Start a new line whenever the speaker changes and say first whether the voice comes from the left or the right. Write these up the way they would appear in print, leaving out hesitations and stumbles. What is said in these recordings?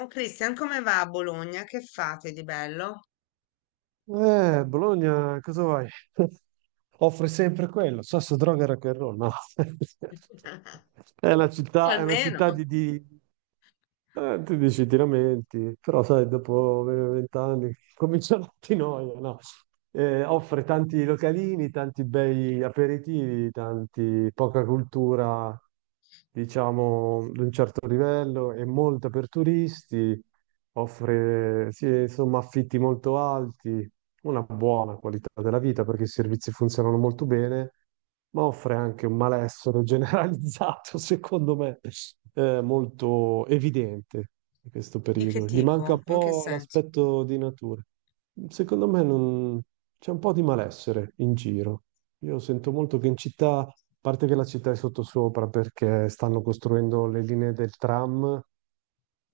left: Oh Cristian, come va a Bologna? Che fate di bello?
right: Bologna, cosa vuoi? Offre sempre quello, sasso, droga, e rock and roll, no? È una
left: Almeno.
right: città tu dici ti lamenti, però sai, dopo 20 anni comincia la ti noia, no? Offre tanti localini, tanti bei aperitivi, tanti, poca cultura, diciamo, di un certo livello e molta per turisti, offre, sì, insomma, affitti molto alti, una buona qualità della vita perché i servizi funzionano molto bene, ma offre anche un malessere generalizzato, secondo me, molto evidente in questo
left: Di che
right: periodo. Gli manca
left: tipo?
right: un
left: In che
right: po'
left: senso?
right: l'aspetto di natura. Secondo me non- C'è un po' di malessere in giro. Io sento molto che in città, a parte che la città è sottosopra perché stanno costruendo le linee del tram,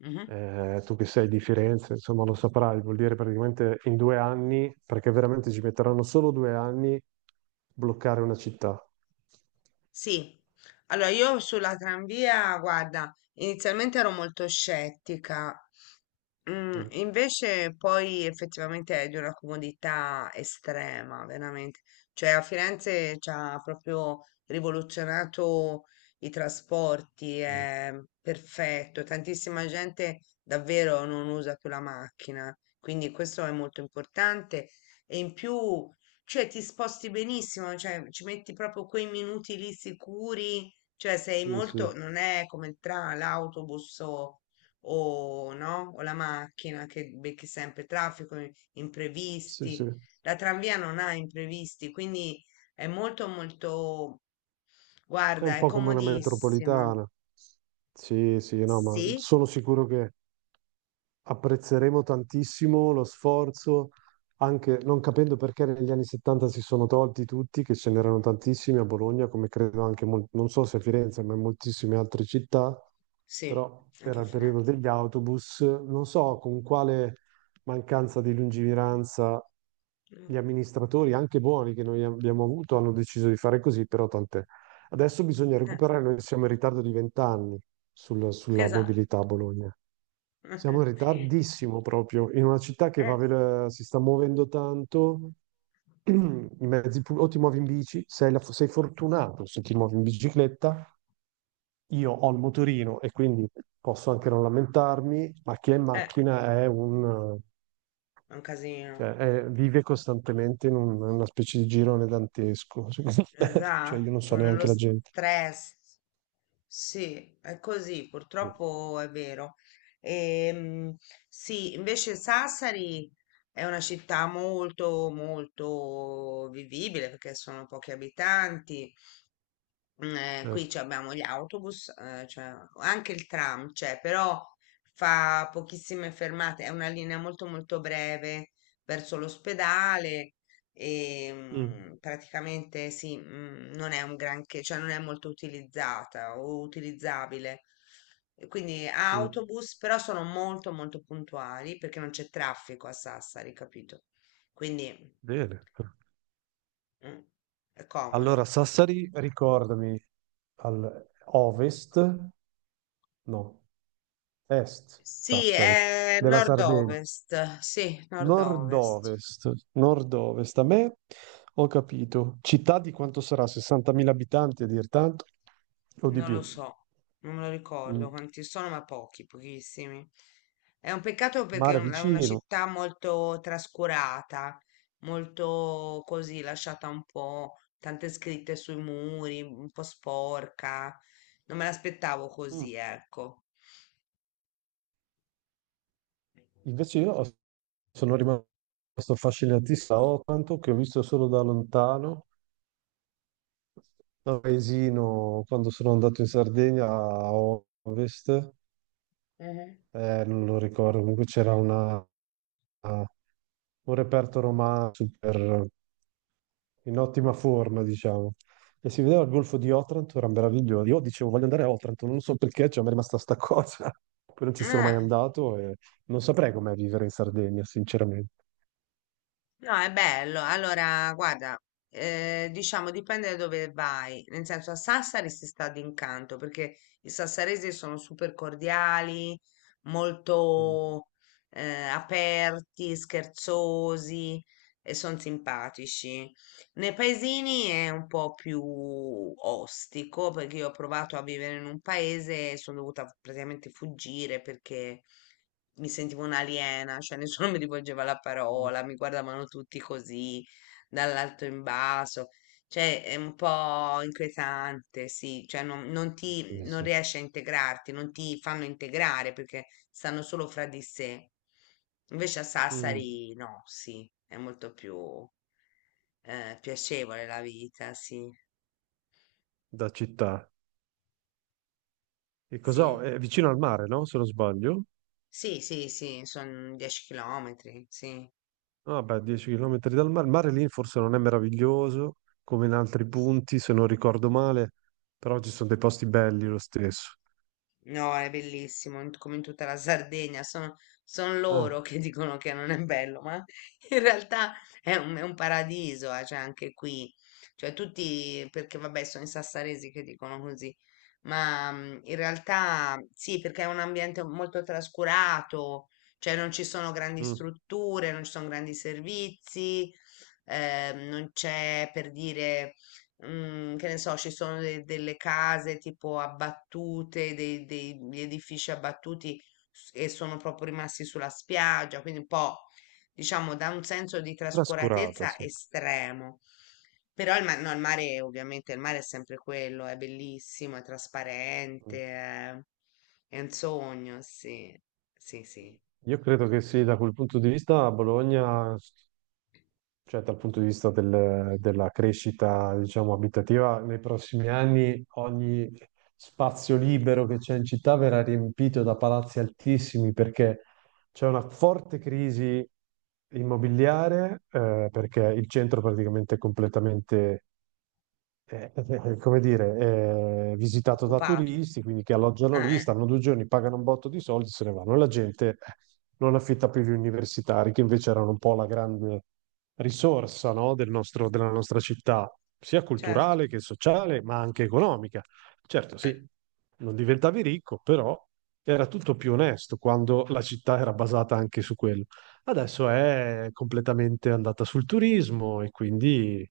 left: Mhm.
right: tu che sei di Firenze, insomma lo saprai, vuol dire praticamente in 2 anni, perché veramente ci metteranno solo 2 anni bloccare una città.
left: Sì. Allora, io sulla tranvia, guarda, inizialmente ero molto scettica.
right: Mm,
left: Invece poi effettivamente è di una comodità estrema, veramente. Cioè a Firenze ci ha proprio rivoluzionato i trasporti,
right: vero.
left: è perfetto, tantissima gente davvero non usa più la macchina, quindi questo è molto importante e in più, cioè ti sposti benissimo, cioè ci metti proprio quei minuti lì sicuri, cioè sei
right: Sì,
left: molto,
right: sì,
left: non è come il tram, l'autobus o no? O la macchina che becchi sempre traffico,
right: sì, sì.
left: imprevisti.
right: È
left: La tranvia non ha imprevisti, quindi è molto molto, guarda,
right: un
left: è
right: po' come una
left: comodissima.
right: metropolitana. Sì, sì, no, ma
left: Sì,
right: sono sicuro che apprezzeremo tantissimo lo sforzo, anche non capendo perché negli anni 70 si sono tolti tutti, che ce n'erano tantissimi a Bologna, come credo anche, non so se a Firenze, ma in moltissime altre città.
left: sì,
right: Però era
left: anche
right: il periodo
left: Firenze.
right: degli autobus, non so con quale mancanza di lungimiranza
left: Mm,
right: gli amministratori, anche buoni che noi abbiamo avuto, hanno deciso di fare così, però tant'è. Adesso bisogna
left: eh,
right: recuperare, noi siamo in ritardo di 20 anni sulla
left: esatto.
right: mobilità a Bologna. Siamo in ritardissimo proprio, in una città che
left: Eh,
right: si sta muovendo tanto, i mezzi pubblici, o ti muovi in bici, sei fortunato se ti muovi in bicicletta, io ho il motorino e quindi posso anche non lamentarmi, ma chi è in
left: eh,
right: macchina
left: è un
right: cioè,
left: casino.
right: vive costantemente in una specie di girone dantesco, secondo me. Cioè, io non so
left: Esatto, nello
right: neanche la gente.
left: stress. Sì, è così,
right: Sì,
left: purtroppo è vero. Ehm, sì, invece Sassari è una città molto, molto vivibile perché sono pochi abitanti. Mm, qui ci
right: certo.
left: abbiamo gli autobus, cioè, anche il tram c'è, però fa pochissime fermate, è una linea molto molto breve verso l'ospedale e
right: Mm,
left: praticamente sì, non è un granché, cioè non è molto utilizzata o utilizzabile. E quindi
right: mm.
left: autobus, però sono molto molto puntuali perché non c'è traffico a Sassari, capito? Quindi
right: Bene.
left: mm, è
right: Allora,
left: comodo.
right: Sassari, ricordami, al ovest, no, est
left: Sì,
right: Sassari,
left: è
right: della Sardegna.
left: nord-ovest, sì, nord-ovest,
right: Nord-ovest, nord-ovest. A me ho capito. Città di quanto sarà? 60.000 abitanti a dir tanto o di
left: non lo
right: più?
left: so, non me lo ricordo
right: Mm.
left: quanti sono, ma pochi, pochissimi. È un peccato perché
right: Mare
left: è una
right: vicino.
left: città molto trascurata, molto così, lasciata un po', tante scritte sui muri, un po' sporca. Non me l'aspettavo
right: Mm.
left: così, ecco.
right: Invece io ho- sono rimasto affascinatissimo da Otranto, che ho visto solo da lontano, da un paesino quando sono andato in Sardegna a ovest,
left: Mhm.
right: non lo ricordo, comunque c'era una, un reperto romanzo per in ottima forma, diciamo. E si vedeva il golfo di Otranto, era meraviglioso. Io dicevo, voglio andare a Otranto, non so perché, cioè, mi è rimasta sta cosa. Poi non ci sono mai
left: Eh.
right: andato e non saprei com'è vivere in Sardegna, sinceramente.
left: No, è bello. Allora, guarda, diciamo dipende da dove vai. Nel senso, a Sassari si sta d'incanto perché i sassaresi sono super cordiali,
right: Mm.
left: molto aperti, scherzosi e sono simpatici. Nei paesini è un po' più ostico perché io ho provato a vivere in un paese e sono dovuta praticamente fuggire perché mi sentivo un'aliena, cioè nessuno mi rivolgeva la
right: Mm.
left: parola, mi guardavano tutti così dall'alto in basso. Cioè, è un po' inquietante, sì, cioè non,
right: Sì, sì,
left: non
right: sì.
left: riesci a integrarti, non ti fanno integrare perché stanno solo fra di sé. Invece a
right: Mm,
left: Sassari no, sì, è molto più piacevole la vita, sì,
right: da città. E cos'ho?
left: sì,
right: È vicino al mare, no? Se non sbaglio.
left: sì, sì, sì, sono 10 chilometri, sì.
right: Ah, beh, 10 km dal mare. Il mare lì forse non è meraviglioso come in altri punti, se non ricordo male, però ci sono dei posti belli lo stesso.
left: No, è bellissimo, come in tutta la Sardegna, sono, son loro
right: Ah,
left: che dicono che non è bello, ma in realtà è un paradiso, cioè anche qui, cioè tutti, perché vabbè sono i sassaresi che dicono così, ma in realtà sì, perché è un ambiente molto trascurato, cioè non ci sono grandi
right: mm.
left: strutture, non ci sono grandi servizi, non c'è per dire che ne so, ci sono delle case tipo abbattute, degli edifici abbattuti e sono proprio rimasti sulla spiaggia, quindi un po', diciamo, da un senso di
right: Trascurato,
left: trascuratezza
right: sì.
left: estremo. Però il, ma- no, il mare, ovviamente, il mare è sempre quello, è bellissimo, è trasparente, è un sogno, sì, sì, sì,
right: Io credo che sì, da quel punto di vista Bologna, cioè dal punto di vista della crescita, diciamo, abitativa, nei prossimi anni ogni spazio libero che c'è in città verrà riempito da palazzi altissimi perché c'è una forte crisi immobiliare, perché il centro praticamente è completamente eh, eh, come dire, visitato da
left: occupato,
right: turisti, quindi che alloggiano
left: eh,
right: lì,
left: eh,
right: stanno 2 giorni, pagano un botto di soldi, se ne vanno. La gente non affitta più gli universitari, che invece erano un po' la grande risorsa, no, della nostra città, sia
left: certo,
right: culturale che sociale, ma anche economica. Certo,
left: eh,
right: sì, non diventavi ricco, però era tutto più onesto quando la città era basata anche su quello. Adesso è completamente andata sul turismo e quindi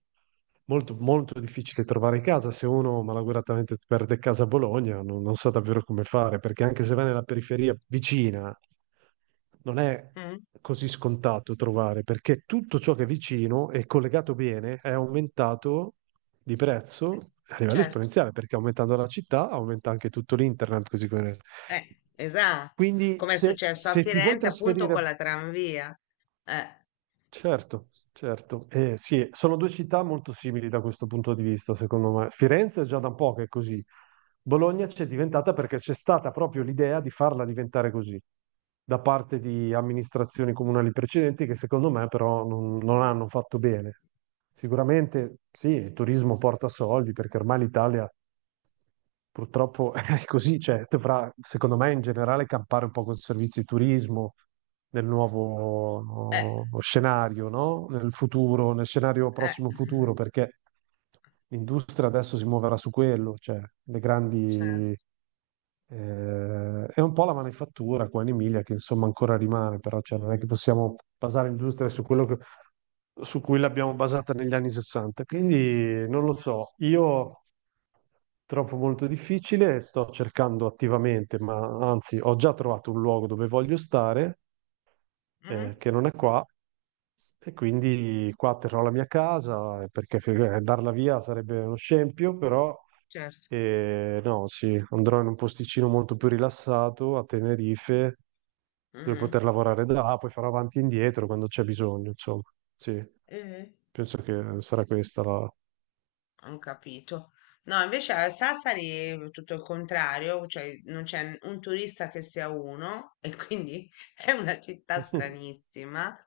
right: molto, molto difficile trovare casa. Se uno malauguratamente perde casa a Bologna, non sa davvero come fare, perché anche se va nella periferia vicina, non è
left: mm,
right: così scontato trovare, perché tutto ciò che è vicino e collegato bene è aumentato di prezzo a livello
left: certo.
right: esponenziale, perché aumentando la città aumenta anche tutto l'internet, così come...
left: Esatto,
right: Quindi
left: come è successo a
right: se ti vuoi
left: Firenze appunto
right: trasferire
left: con la tranvia. Eh,
right: certo, certo. Sì, sono due città molto simili da questo punto di vista, secondo me. Firenze è già da un po' che è così. Bologna c'è diventata perché c'è stata proprio l'idea di farla diventare così, da parte di amministrazioni comunali precedenti che secondo me però non hanno fatto bene. Sicuramente sì, il turismo porta soldi perché ormai l'Italia purtroppo è così, cioè, dovrà, secondo me, in generale campare un po' con servizi di turismo nel
left: eh,
right: nuovo no, scenario, no? Nel futuro, nel scenario prossimo futuro,
left: mm,
right: perché l'industria adesso si muoverà su quello, cioè le grandi...
left: certo,
right: Eh, è un po' la manifattura qua in Emilia che insomma ancora rimane, però cioè, non è che possiamo basare l'industria su quello che su cui l'abbiamo basata negli anni 60. Quindi non lo so, io trovo molto difficile, sto cercando attivamente, ma anzi ho già trovato un luogo dove voglio stare,
left: Mhm,
right: che non è qua, e quindi qua terrò la mia casa, perché darla via sarebbe uno scempio, però
left: certo.
right: no, sì, andrò in un posticino molto più rilassato a Tenerife, dove
left: Mhm.
right: poter lavorare da là, poi farò avanti e indietro quando c'è bisogno, insomma. Sì,
left: Mhm.
right: penso che sarà questa la...
left: Ho capito. No, invece a Sassari è tutto il contrario, cioè non c'è un turista che sia uno e quindi è una città
right: Mhm.
left: stranissima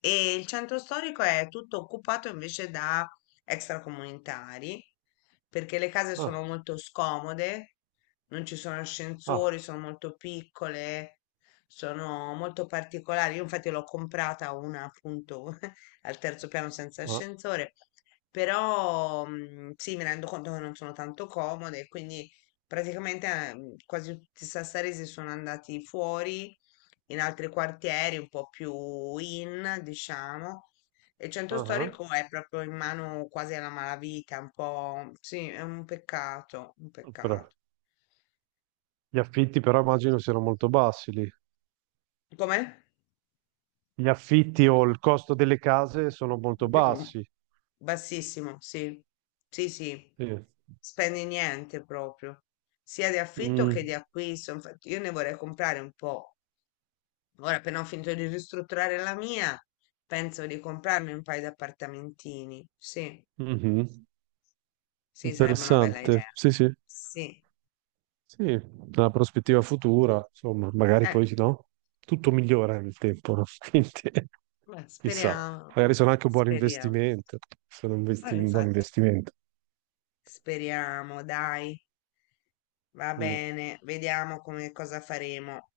left: e il centro storico è tutto occupato invece da extracomunitari perché le case sono
right: Ah,
left: molto scomode, non ci sono
right: ah,
left: ascensori, sono molto piccole, sono molto particolari. Io infatti l'ho comprata una appunto al terzo piano senza
right: ah,
left: ascensore però sì, mi rendo conto che non sono tanto comode, quindi praticamente quasi tutti i sassaresi sono andati fuori in altri quartieri, un po' più in, diciamo. E il
right: ah,
left: centro
right: ah.
left: storico è proprio in mano quasi alla malavita, un po', sì, è un peccato, un
right: Però,
left: peccato.
right: gli affitti però immagino siano molto bassi lì.
left: Com'è?
right: Gli affitti o il costo delle case sono molto
left: Mm.
right: bassi.
left: Bassissimo, sì, sì, sì,
right: Sì.
left: spendi niente proprio, sia di affitto che
right: Mm.
left: di acquisto. Infatti, io ne vorrei comprare un po'. Ora, appena ho finito di ristrutturare la mia, penso di comprarmi un paio di appartamentini. Sì,
right: Mhm.
left: sì, sarebbe una bella
right: Interessante,
left: idea.
right: sì, sì,
left: Sì,
right: sì, una prospettiva futura, insomma, magari
left: eh,
right: poi no, tutto migliora nel tempo, no? Quindi
left: beh,
right: chissà,
left: speriamo,
right: magari sono anche un buon
left: speriamo.
right: investimento, sono un
left: Ah,
right: un buon
left: infatti,
right: investimento.
left: speriamo, dai, va
right: Mm.
left: bene, vediamo come cosa faremo.